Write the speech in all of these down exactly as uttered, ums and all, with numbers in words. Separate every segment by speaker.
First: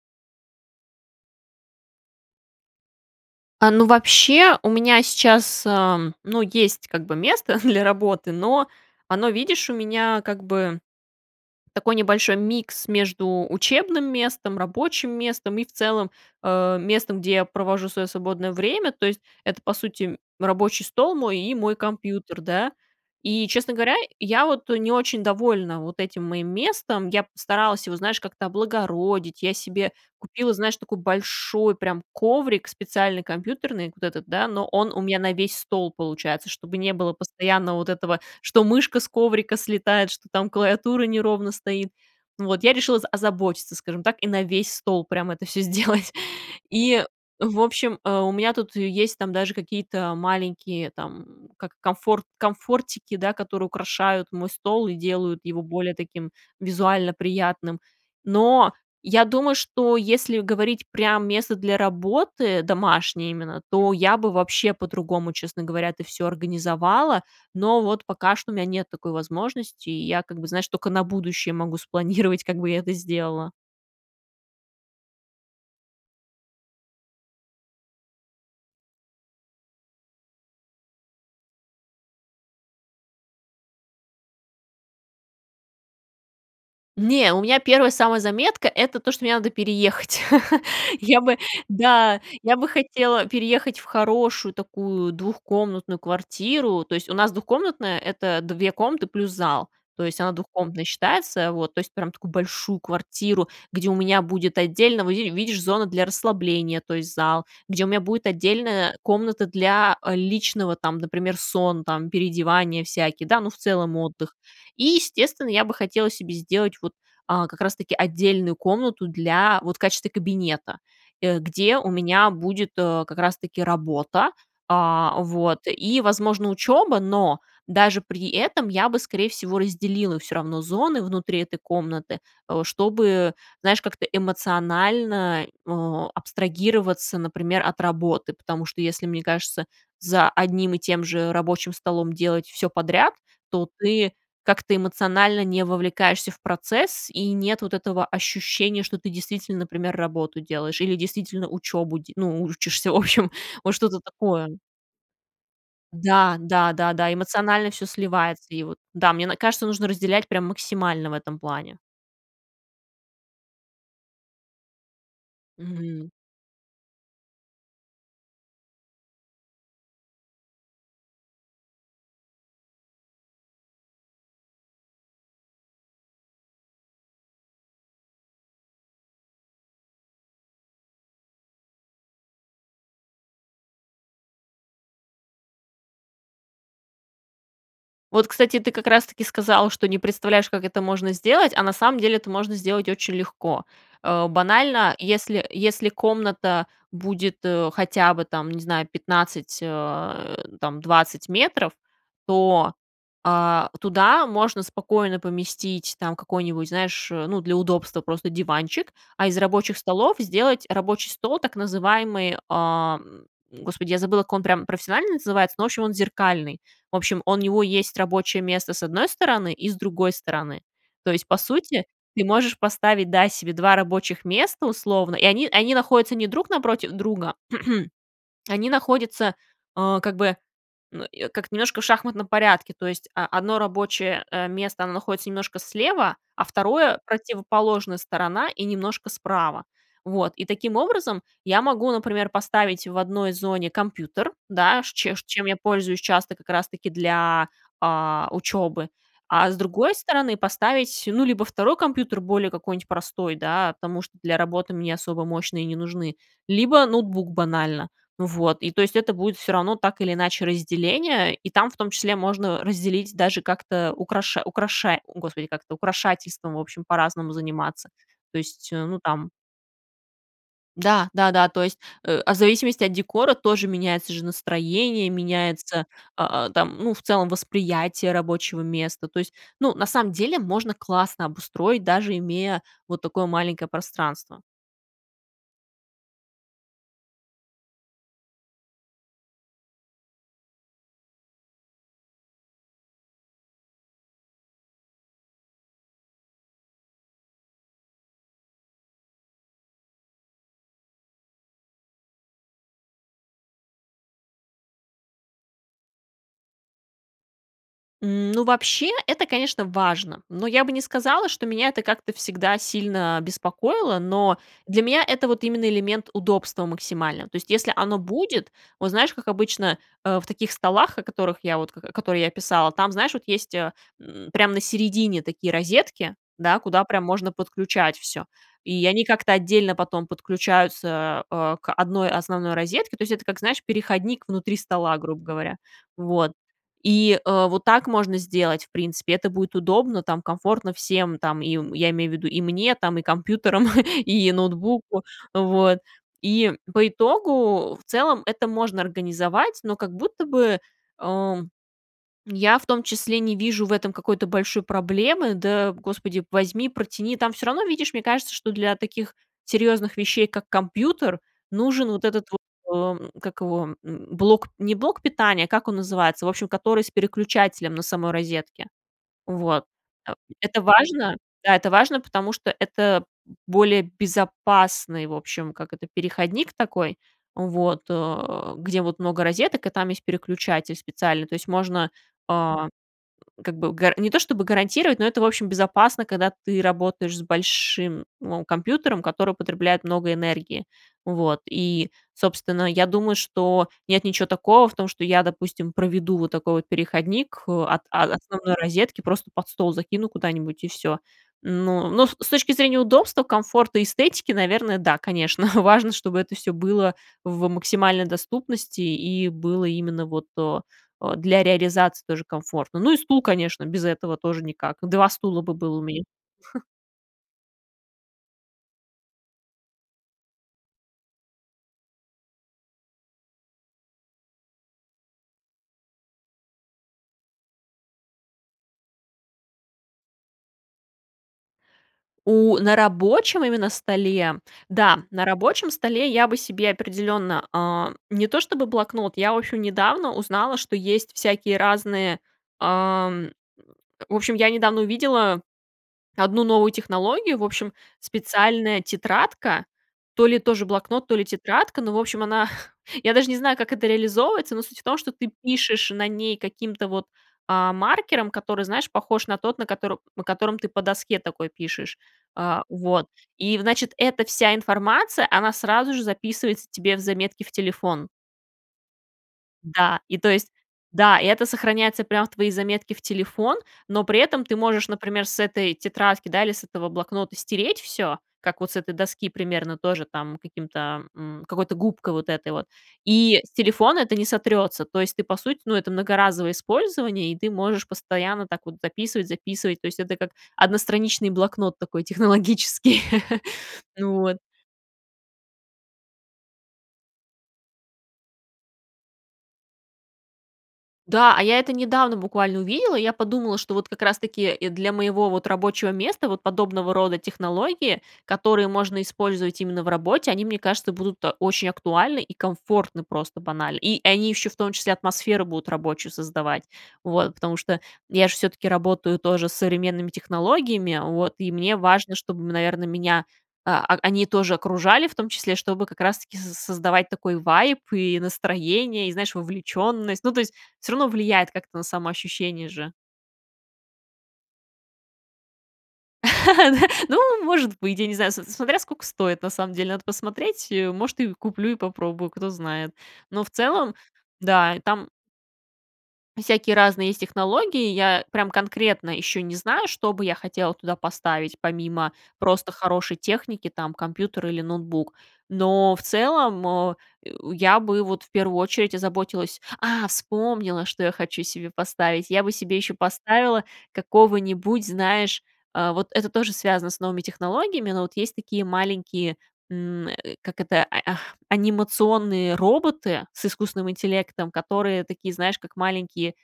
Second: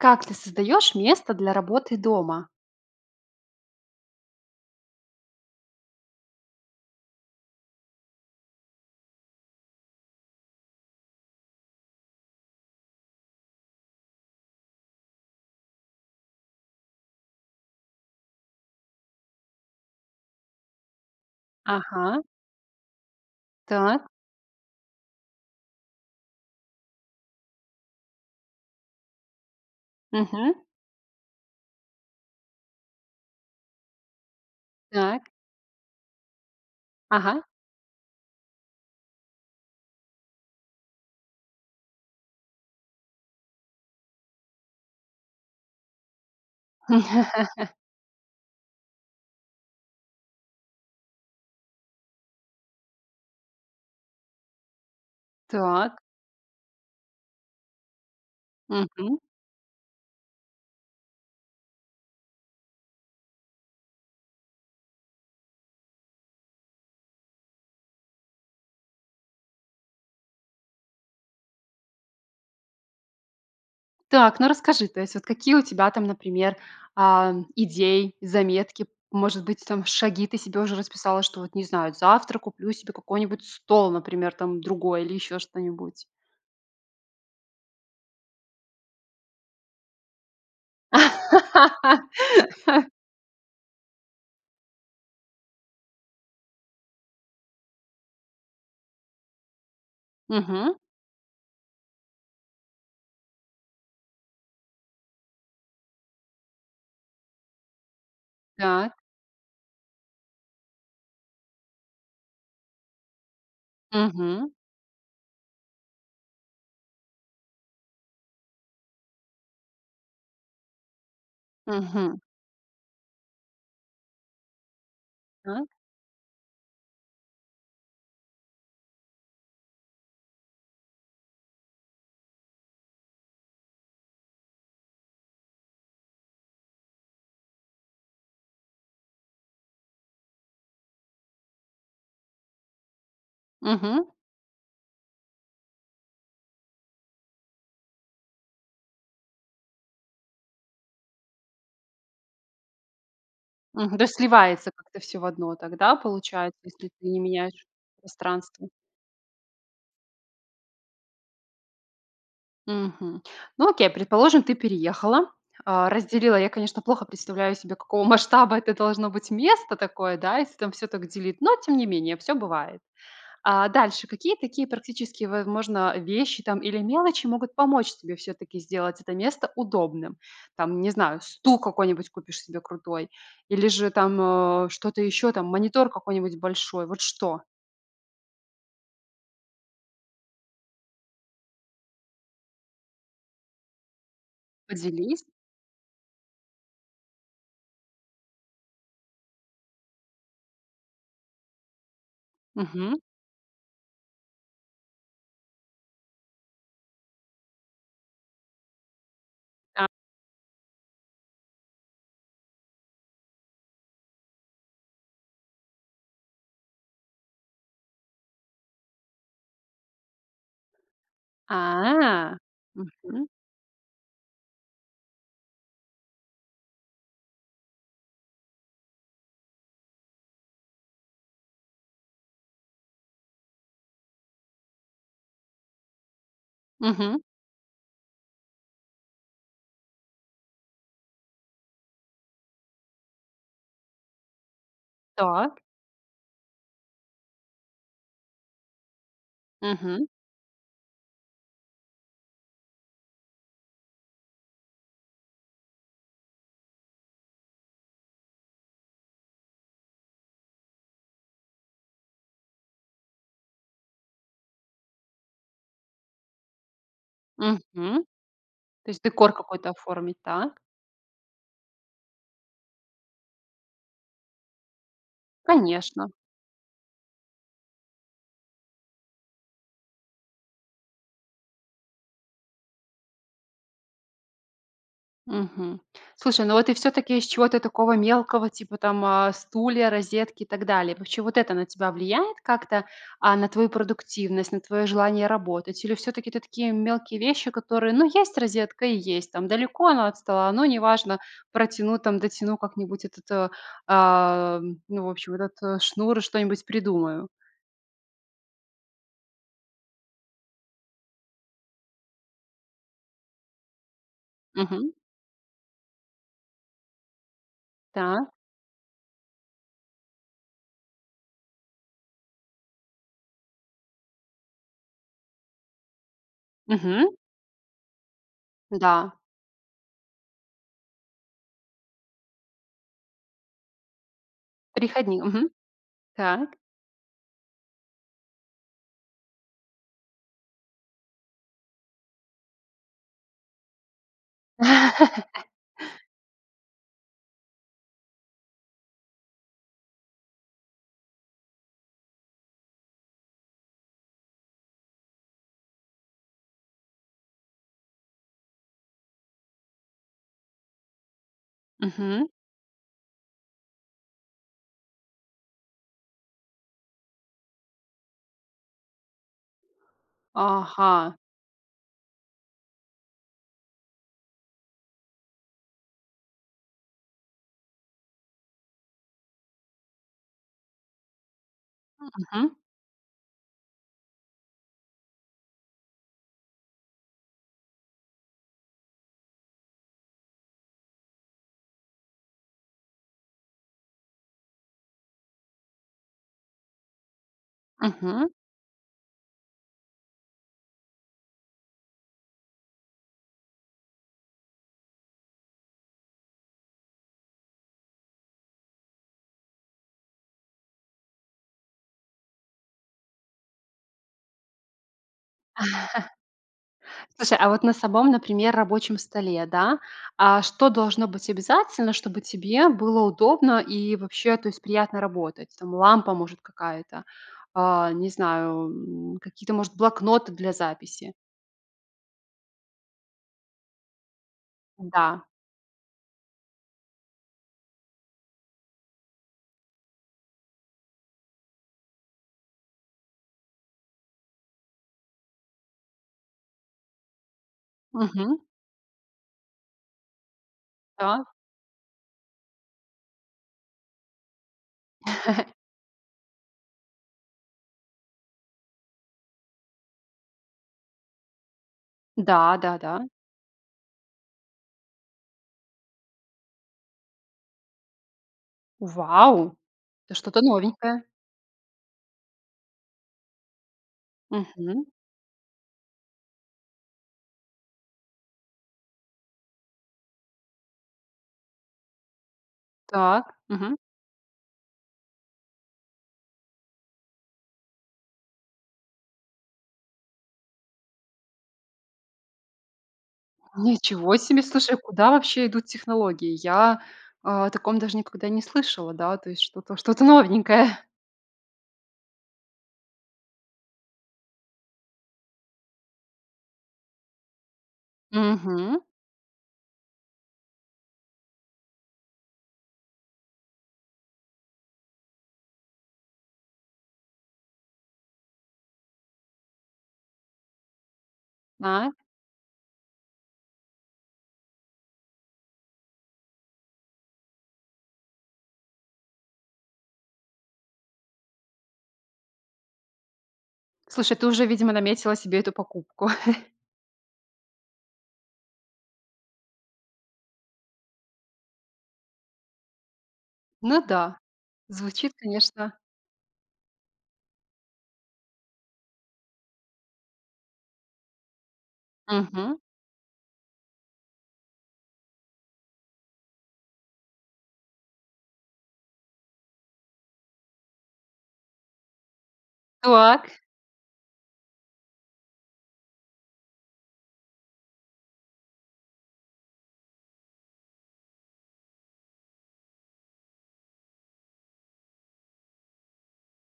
Speaker 1: Как ты создаешь место для работы дома?
Speaker 2: А, ну, вообще, у меня сейчас, эм, ну, есть как бы место для работы. Но оно, видишь, у меня как бы такой небольшой микс между учебным местом, рабочим местом и, в целом, э, местом, где я провожу свое свободное время. То есть это, по сути, рабочий стол мой и мой
Speaker 1: Ага.
Speaker 2: компьютер, да. И, честно говоря,
Speaker 1: Так.
Speaker 2: я вот не очень довольна вот этим моим местом. Я постаралась его, знаешь, как-то облагородить. Я себе купила,
Speaker 1: Мгм.
Speaker 2: знаешь, такой большой прям коврик специальный компьютерный, вот этот, да, но он у меня
Speaker 1: Так.
Speaker 2: на весь стол получается, чтобы не было
Speaker 1: Ага.
Speaker 2: постоянно вот этого, что мышка с коврика слетает, что там клавиатура неровно стоит. Вот. Я решила за озаботиться, скажем так, и на весь стол прямо это всё сделать. И, в общем, э, у меня тут есть, там, даже какие-то маленькие, там, как комфор комфортики, да, которые украшают мой стол и делают его более
Speaker 1: Так.
Speaker 2: таким визуально приятным. Но
Speaker 1: Мгм.
Speaker 2: я думаю, что если говорить прям "место для работы", домашнее именно, то я бы вообще по-другому, честно говоря, это всё организовала. Но вот пока что у меня нет такой возможности, и я как бы, знаешь, только на будущее могу спланировать, как бы я это сделала.
Speaker 1: Так, ну, расскажи, то есть вот какие у тебя там, например, а, идеи, заметки? Может быть, там шаги ты себе уже расписала, что вот, не знаю, завтра куплю себе какой-нибудь стол, например, там другой или ещё что-нибудь.
Speaker 2: Не, у меня первая самая заметка- это то, что мне надо переехать. Я бы да, я бы хотела переехать в хорошую такую двухкомнатную квартиру. То есть, у нас двухкомнатная- это две комнаты плюс зал. То есть, она
Speaker 1: Мгм.
Speaker 2: двухкомнатной считается, вот. То есть, прям такую большую квартиру, где у меня будет отдельно, во, ви ви видишь, зона для расслабления, то есть, зал, где у меня будет
Speaker 1: Так.
Speaker 2: отдельная комната для, э, личного, там, например, сон, там, переодевания всякие, да, ну, в целом отдых.
Speaker 1: Мгм.
Speaker 2: И, естественно, я бы хотела себе сделать, вот, а, как раз таки отдельную комнату для, вот, в качестве кабинета, э, где у
Speaker 1: Мгм.
Speaker 2: меня будет, э, как раз таки работа, а, вот,
Speaker 1: Так.
Speaker 2: и, возможно, учеба, но даже при этом я бы, скорее всего, разделила всё равно зоны внутри этой комнаты, э, чтобы, знаешь, как-то эмоционально, э, абстрагироваться, например, от работы, потому что, если, мне кажется, за одним и тем же рабочим столом делать всё подряд, то
Speaker 1: Мгм.
Speaker 2: ты как-то эмоционально не вовлекаешься в процесс, и нет вот этого ощущения, что ты, действительно, например, работу делаешь или, действительно, учебу де ну, учишься, в общем, вот
Speaker 1: Мгм,
Speaker 2: что-то
Speaker 1: даже
Speaker 2: такое.
Speaker 1: сливается как-то всё в одно, так, да,
Speaker 2: Да
Speaker 1: получается,
Speaker 2: да
Speaker 1: если
Speaker 2: да
Speaker 1: ты
Speaker 2: да,
Speaker 1: не меняешь
Speaker 2: эмоционально всё сливается, и
Speaker 1: пространство.
Speaker 2: вот, да, мне н кажется, нужно разделять прям максимально в этом плане.
Speaker 1: Мгм. Ну, окей, предположим, ты переехала, а,
Speaker 2: Мгм.
Speaker 1: разделила. Я, конечно, плохо представляю себе, какого масштаба это должно быть место такое, да, если там всё так делить, но тем не менее всё бывает. А, дальше, какие такие практические, возможно, вещи, там, или мелочи могут помочь тебе всё-таки сделать это место удобным? Там, не знаю, стул какой-нибудь купишь себе крутой или же там, э, что-то ещё, там, монитор какой-нибудь большой. Вот что?
Speaker 2: Вот, кстати, ты как-раз-таки сказала, что не представляешь, как это можно сделать, а на самом деле это можно сделать очень легко. А, банально,
Speaker 1: Поделись.
Speaker 2: если если комната будет, э, хотя бы, там, не знаю, пятнадцать, э, там, двадцать метров, то,
Speaker 1: Мгм.
Speaker 2: а, туда можно спокойно поместить, там, какой-нибудь, знаешь, э, ну, для удобства просто диванчик, а из рабочих
Speaker 1: А
Speaker 2: столов сделать рабочий стол, так называемый, а, м, Господи, я забыла, как он прям профессионально называется, ну, в общем, он зеркальный. В общем, он у него есть рабочее место с одной стороны и с другой стороны. То есть, по сути, ты
Speaker 1: А.
Speaker 2: можешь поставить,
Speaker 1: Мгм.
Speaker 2: да, себе два рабочих места, условно, и они они находятся не друг напротив друга, они находятся, а, как бы, как-то немножко в шахматном порядке. То есть о одно рабочее, э, место там находится немножко слева, а второе-
Speaker 1: Мгм.
Speaker 2: противоположная сторона и немножко справа. Вот. И таким образом я могу, например, поставить в одной зоне компьютер, да, ш чем ш чем я
Speaker 1: Так.
Speaker 2: пользуюсь часто как-раз-таки для, а, учебы. А с другой
Speaker 1: Мгм.
Speaker 2: стороны поставить, ну, либо второй компьютер, более какой-нибудь простой, да, потому что для работы мне особо мощные не нужны, либо ноутбук банально. Ну вот. И то есть это будет всё равно так или иначе разделение, и там, в том числе, можно разделить даже как-то украша украшарь о, Господи, как это, украшательством, в общем, по-разному заниматься.
Speaker 1: Мгм,
Speaker 2: То есть, э,
Speaker 1: то
Speaker 2: ну
Speaker 1: есть
Speaker 2: там
Speaker 1: декор какой-то оформить. Так?
Speaker 2: Да, да да. То есть, э, в зависимости от декора тоже меняется же настроение, меняется,
Speaker 1: Конечно.
Speaker 2: а, а, там, ну, в целом, восприятие рабочего места. То есть, ну, на самом деле можно классно обустроить, даже имея вот такое маленькое пространство.
Speaker 1: Мгм. Слушай, ну вот ты всё-таки из чего-то такого мелкого, типа там, а, стулья, розетки и так далее. Вообще, вот это на тебя влияет как-то, а, на твою продуктивность, на твоё желание работать? Или всё-таки это такие мелкие вещи, которые: "Ну, есть розетка и есть. Там, далеко оно от стола, но неважно, протяну, там, дотяну как-нибудь этот, э, а, ну, в общем, этот шнур. Что-нибудь придумаю".
Speaker 2: Ну, вообще, это, конечно, важно, но я бы не сказала, что меня это как-то всегда сильно беспокоило. Но для
Speaker 1: Мгм.
Speaker 2: меня это вот именно элемент удобства максимального. То есть, если оно
Speaker 1: Так.
Speaker 2: будет, вот знаешь, как обычно, э, в таких столах, о которых я вот, к которые я описала, там, знаешь, вот есть, э, м, прямо на середине такие розетки, да, куда прям
Speaker 1: Мгм.
Speaker 2: можно подключать всё, и они
Speaker 1: Да.
Speaker 2: как-то отдельно потом подключаются, э, к одной основной розетке. То есть, это как, знаешь, переходник внутри стола, грубо
Speaker 1: Переходник. Мгм.
Speaker 2: говоря. Вот.
Speaker 1: Так.
Speaker 2: И, э, вот так можно сделать, в принципе, это будет удобно, там, комфортно всем, там, им я имею в виду, и мне, там, и компьютерам, и ноутбуку. Вот. И, по итогу, в целом, это можно организовать, но как будто бы, э, я в том числе не вижу в этом какой-то большой проблемы: "Да, господи, возьми, протяни". Там всё равно, видишь, мне кажется, что для таких серьёзных вещей, как компьютер, нужен вот этот
Speaker 1: Мгм.
Speaker 2: вот, эм, как его, м, блок не блок питания, как он называется, в общем, который с переключателем на самой розетке. Вот. Э, это
Speaker 1: Ага.
Speaker 2: важно да, это важно, потому что это более безопасный, в общем, как это, переходник такой, вот, э, где вот много розеток, и там есть переключатель специальный, то есть можно,
Speaker 1: Мгм.
Speaker 2: а, как бы гар не то чтобы гарантировать, но это, в общем, безопасно, когда ты работаешь с большим, ну, компьютером, который потребляет много энергии, вот, и, собственно, я думаю, что нет ничё такого в том, что я, допустим, проведу вот такой вот переходник, э, от о
Speaker 1: Мгм.
Speaker 2: основной розетки, просто под стол закину куда-нибудь и всё. Ну, но с точки зрения удобства, комфорта и эстетики, наверное, да, конечно, важно, чтобы это всё было в максимальной доступности и было именно вот, э, э, для реализации тоже комфортно. Ну, и стул, конечно, без этого тоже никак. два стула бы было у меня.
Speaker 1: Слушай, а вот на сабом, например, рабочем столе, да. А что должно быть обязательно, чтобы тебе было удобно и вообще, то есть приятно работать? Там, лампа, может, какая-то, а, не знаю, м, какие-то, может, блокноты для записи.
Speaker 2: У, на рабочем именно столе. Да,
Speaker 1: Да.
Speaker 2: на рабочем столе я бы себе определенно, а, не то что бы блокнот, я, в общем, недавно узнала, что есть всякие разные, ам в общем, я недавно увидела одну новую технологию. В общем,
Speaker 1: Мгм.
Speaker 2: специальная тетрадка. То ли тоже блокнот, то ли
Speaker 1: Так.
Speaker 2: тетрадка, ну, в общем, она я даже не знаю, как это реализовывается, но суть в том, что ты пишешь на ней каким-то вот, а, маркером, который, знаешь, похож на тот, на котор на котором ты по доске такой пишешь.
Speaker 1: Да,
Speaker 2: А,
Speaker 1: да,
Speaker 2: вот.
Speaker 1: да.
Speaker 2: И, значит, эта вся информация, она сразу же записывается тебе в заметки в телефон.
Speaker 1: Вау!
Speaker 2: Да.
Speaker 1: Это
Speaker 2: И то
Speaker 1: что-то
Speaker 2: есть
Speaker 1: новенькое.
Speaker 2: да. И это сохраняется прям в твои заметки в телефон, но при этом ты
Speaker 1: Мгм.
Speaker 2: можешь, например, с этой тетрадки, да, или с этого блокнота стереть всё, как вот с этой доски, примерно тоже там каким-то м, какой-то губкой вот этой вот,
Speaker 1: Так.
Speaker 2: и с
Speaker 1: Мгм.
Speaker 2: телефона это не сотрется. То есть, ты, по сути, ну, это многоразовое использование, и ты можешь постоянно так вот дописывать, записывать. То есть это как одностраничный блокнот такой технологический.
Speaker 1: Ничего
Speaker 2: Вот.
Speaker 1: себе! Слушай, а куда вообще идут технологии? Я о таком даже никогда не слышала. Да, то есть что-то что-то новенькое.
Speaker 2: Да, а я это недавно буквально увидела. Я подумала, что вот как раз таки для моего, вот, рабочего места, вот подобного рода технологии, которые
Speaker 1: Мгм.
Speaker 2: можно использовать именно в работе, они, мне кажется, будут, а, очень актуальны и комфортны просто банально. И они еще, в том числе, атмосферу будут рабочую создавать. Вот, потому что я ж всё-таки работаю тоже с современными технологиями, вот, и мне
Speaker 1: А.
Speaker 2: важно, чтобы, наверно, меня, а а они тоже окружали, в том числе, чтобы как раз таки соз создавать такой вайб и настроение, и, знаешь, вовлеченность. Ну, то есть, всё равно влияет как-то на самоощущение же.
Speaker 1: Слушай, ты уже, видимо, наметила себе эту покупку.
Speaker 2: Ну, может быть, я не знаю, с смотря сколько стоит, на самом деле. Надо посмотреть, и, может, и куплю, и попробую, кто знает. Но в
Speaker 1: Ну
Speaker 2: целом,
Speaker 1: да,
Speaker 2: да, там
Speaker 1: звучит, конечно
Speaker 2: Всякие разные есть технологии. Я прям конкретно еще не знаю, что бы я хотела туда поставить, помимо
Speaker 1: Мгм.
Speaker 2: просто хорошей техники, там, компьютер или ноутбук. Но в целом, э э, я бы вот в первую очередь озаботилась А, вспомнила, что я хочу себе поставить. Я бы себе еще
Speaker 1: Так.
Speaker 2: поставила какого-нибудь, знаешь, а, вот это тоже связано с новыми технологиями, но вот есть такие маленькие, м, как это, ай, ах, анимационные роботы с искусственным интеллектом, которые такие, знаешь, как маленькие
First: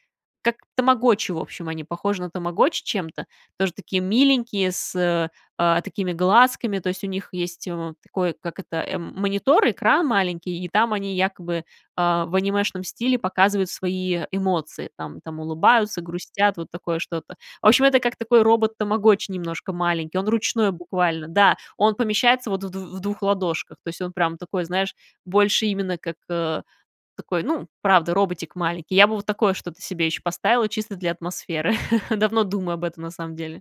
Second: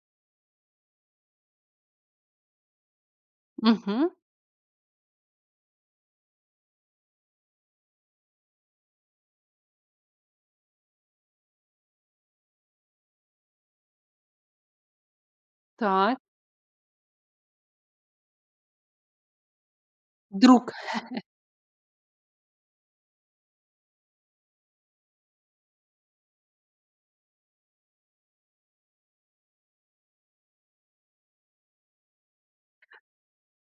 Speaker 2: как тамагочи, в общем, они похожи на тамагочи чем-то. Тоже такие
Speaker 1: Мгм.
Speaker 2: миленькие, с, э, а такими глазками, то есть, у них есть, э, такой, как это, эм, монитор, экран маленький, и там они якобы, а, в анимешном стиле показывают свои эмоции, там там, улыбаются,
Speaker 1: Так.
Speaker 2: грустят, вот такое что-то. В общем, это как такой робот-тамагочи немножко маленький, он ручной
Speaker 1: Друг.
Speaker 2: буквально, да, он помещается вот в дв в двух ладошках, то есть он прямо такой, знаешь, больше именно как, э, такой, ну, правда, роботик маленький. Я бы вот такое что-то себе еще поставила, чисто для атмосферы. Давно думаю об этом, на самом деле.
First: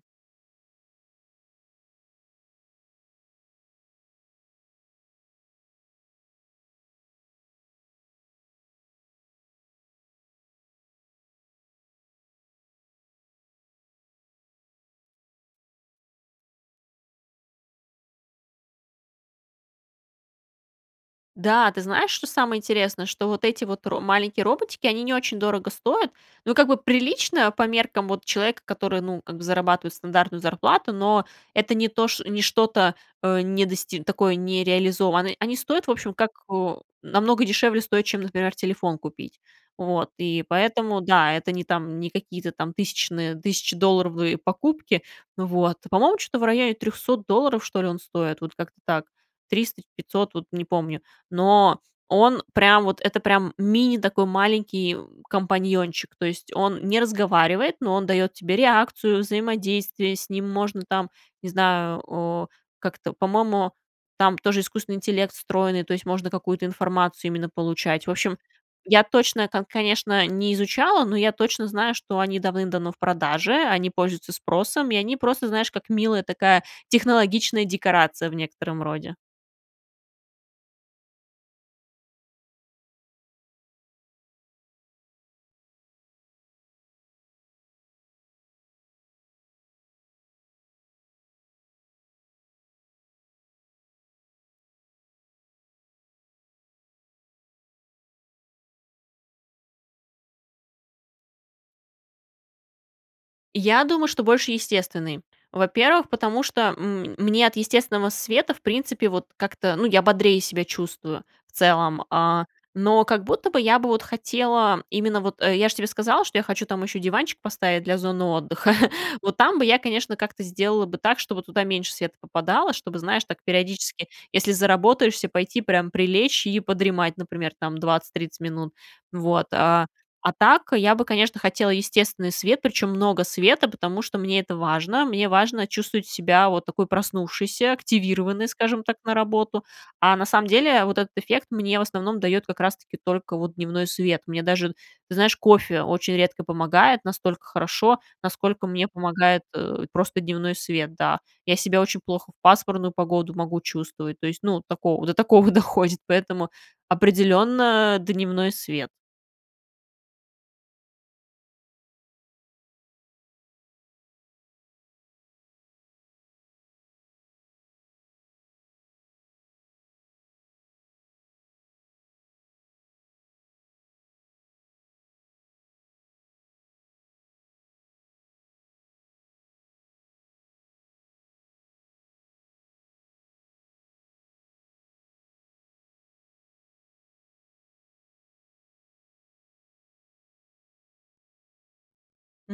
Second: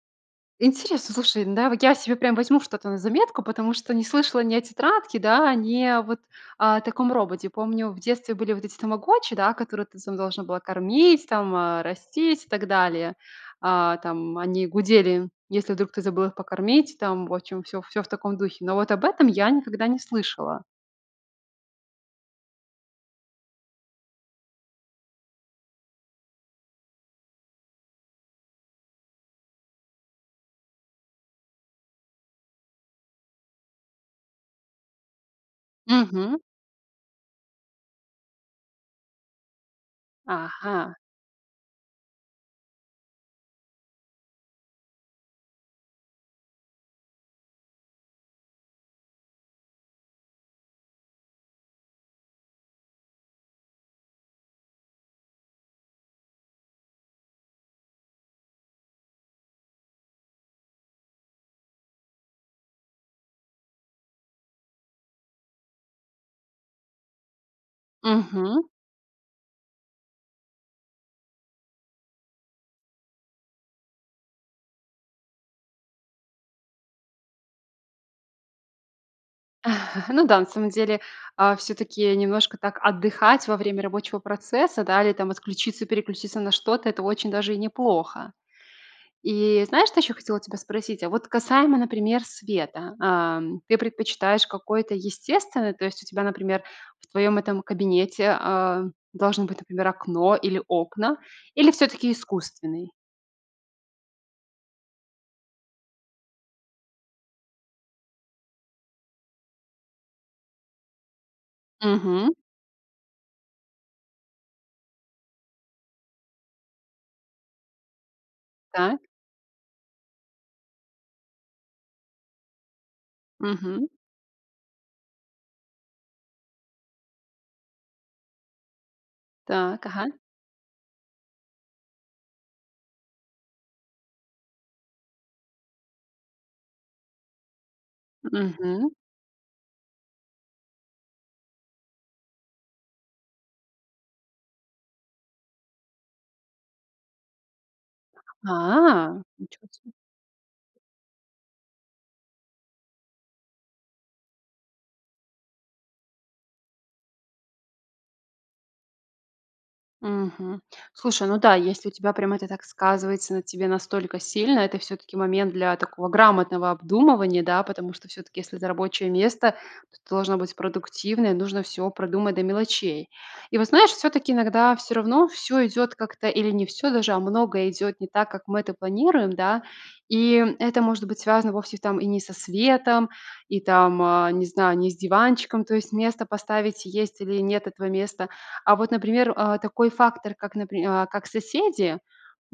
Speaker 1: Интересно, слушай, да, вот я се прям возьму что-то на заметку, потому что не слышала ни о тетрадке, да, ни о вот, а, о таком роботе. Помню, в детстве были вот эти тамагочи, да, которые ты сама должна была кормить там, э, растить и так далее. А, там, они гудели, если вдруг ты забыл их покормить. Там, в общем, всё всё в таком духе. Но вот об этом я никогда не слышала.
Speaker 2: Да, ты знаешь, что самое интересное, что вот эти вот ро маленькие роботики, они не очень дорого стоят, но как бы прилично по меркам вот человека, который, ну, как бы зарабатывает стандартную зарплату, но это не то ш не что-то, э, не дости такое не реализовано. Они стоят, в общем, так,
Speaker 1: Мгм.
Speaker 2: э, намного дешевле стоят, чем, например, телефон купить. Вот, и
Speaker 1: Ага!
Speaker 2: поэтому, да, это не там не какие-то там тысячные тысячедолларовые покупки. Вот, по-моему, чё-то в районе трехсот долларов, что ли, он стоит, вот как-то так триста пятьсот, вот не помню. Но он прям вот, это прям мини такой маленький компаньончик, то есть он не разговаривает, но он дает тебе реакцию, взаимодействие, с ним можно там, не знаю, э, как-то, по-моему, там тоже искусственный интеллект встроенный, то есть можно какую-то информацию именно получать. В общем,
Speaker 1: Мгм.
Speaker 2: я точно там, конечно, не изучала, но я точно знаю, что они давным-давно в продаже, они пользуются спросом, и они просто, знаешь, как милая такая технологичная декорация в некотором роде.
Speaker 1: Ну да, на самом деле, а, всё-таки немножко так отдыхать во время рабочего процесса, да, или там отключиться, переключиться на что-то- это очень даже и неплохо. И знаешь, что еще хотела тебя спросить? А вот касаемо, например, света. Ам, ты предпочитаешь какое-то естественное? То есть у тебя, например, в твоем этом кабинете, а, должно быть, например, окно или окна, или всё-таки искусственный?
Speaker 2: Я думаю, что больше естественный. Во-первых, потому что, м, мне от естественного света, в принципе, вот как-то, ну, я бодрее себя чувствую в целом.
Speaker 1: Мгм.
Speaker 2: А, но как будто бы я бы вот хотела, именно вот, э, я ж тебе сказала, что я хочу там еще диванчик поставить для зоны отдыха,
Speaker 1: Так.
Speaker 2: вот там бы я, конечно, как-то сделала бы так, чтобы туда меньше света попадало, чтобы, знаешь, так
Speaker 1: Мгм.
Speaker 2: периодически, если заработаешься, пойти прям прилечь и подремать, например, там, двадцать тридцать минут. Вот,
Speaker 1: Так.
Speaker 2: а.
Speaker 1: Ага.
Speaker 2: А так я бы, конечно, хотела естественный свет, причем много света, потому что мне это важно. Мне важно чувствовать себя вот такой проснувшейся, активированной, скажем
Speaker 1: Мгм.
Speaker 2: так, на работу. А на самом деле вот этот эффект мне, в основном, дает как раз-таки только вот дневной свет. Мне даже, ты знаешь, кофе очень редко помогает настолько хорошо, насколько мне
Speaker 1: А,
Speaker 2: помогает,
Speaker 1: ничего
Speaker 2: э,
Speaker 1: себе.
Speaker 2: просто дневной свет, да. Я себя очень плохо в пасмурную погоду могу чувствовать, то есть, ну, такого до такого доходит, поэтому определенно дневной свет.
Speaker 1: Мгм. Слушай, ну да, если у тебя прям это так сказывается на тебе настолько сильно, это всё-таки момент для такого грамотного обдумывания, да. Потому что, всё-таки, если это рабочее место, то ты должна быть продуктивная. Нужно всё продумать до мелочей. И вот знаешь, всё-таки иногда всё равно всё идет как-то или не всё даже, а много идет не так, как мы это планируем, да. И это может быть связано вовсе там и не со светом, и там, а, не знаю, не с диванчиком. То есть место поставить есть, или нет этого места. А вот, например, а, такой фактор как, напри а, как соседи,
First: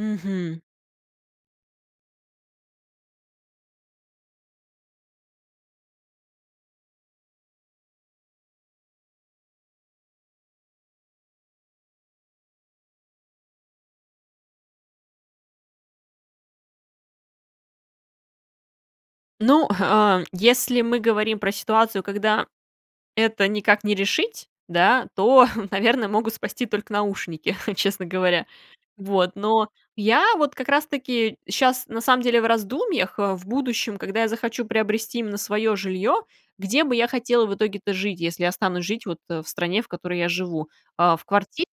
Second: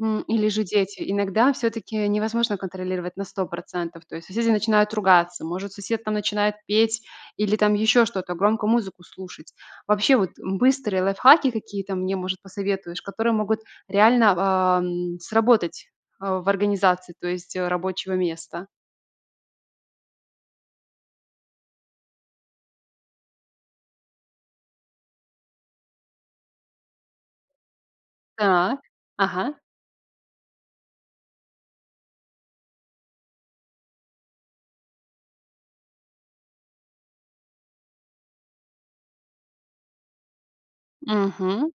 Speaker 1: м, или же дети, иногда всё-таки невозможно контролировать на сто процентов. То есть соседи начинают ругаться. Может, сосед там начинает петь или там еще что-то, громко музыку слушать. Вообще вот быстрые лайфхаки какие-то мне, может, посоветуешь? Которые могут реально в, ам, сработать, а, в организации, то есть рабочего места.
Speaker 2: Ну, а, если мы говорим про ситуацию, когда это никак не решить, да, то, наверное, могут спасти только наушники, честно говоря.
Speaker 1: Так.
Speaker 2: Вот.
Speaker 1: Ага.
Speaker 2: Но я вот как раз таки щас на самом деле в раздумьях, э, в будущем, когда я захочу приобрести именно свое жилье, где бы я хотела в итоге-то жить, если останусь жить вот в стране, в которой я живу. А, в квартире
Speaker 1: Мгм.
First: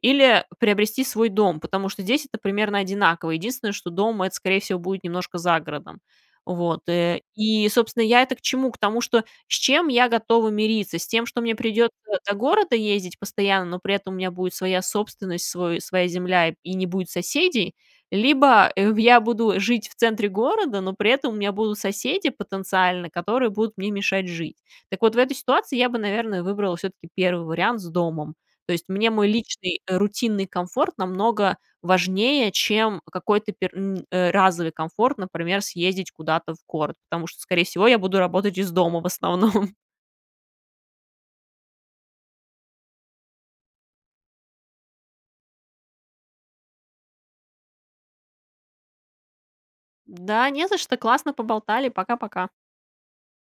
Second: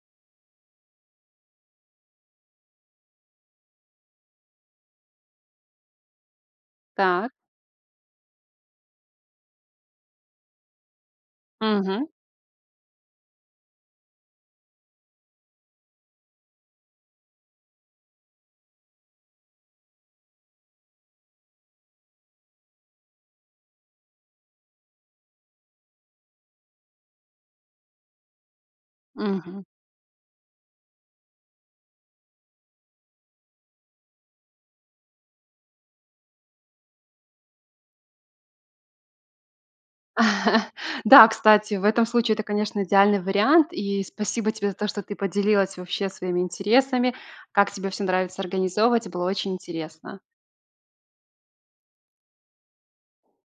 Speaker 2: или приобрести свой дом, потому что здесь это примерно одинаково. Единственное, что дом- это, скорее всего, будет немножко за городом. Вот. Э,
Speaker 1: Так.
Speaker 2: и, собственно, я это к чему? К тому, что с чем я готова мириться? С тем, что мне придется
Speaker 1: Мгм.
Speaker 2: до города ездить постоянно, но при этом у меня будет своя собственность, свой своя земля и не будет соседей? Либо, э, ух я буду жить в центре города, но при этом у меня будут соседи потенциально, которые будут мне мешать жить. Так вот, в этой ситуации я бы, наверное, выбрала все-таки первый вариант с домом. То есть, мне мой
Speaker 1: Мгм.
Speaker 2: личный, э, рутинный комфорт намного важнее, чем какой-то пер м, э, разовый комфорт, например, съездить куда-то в город, потому что, скорее всего, я буду работать из дома в основном.
Speaker 1: Да, кстати, в этом случае это, конечно, идеальный вариант. И спасибо тебе за то, что ты поделилась вообще своими интересами, как тебе всё нравится организовывать. И было очень интересно.
Speaker 2: Да, не за что, классно поболтали. Пока-пока.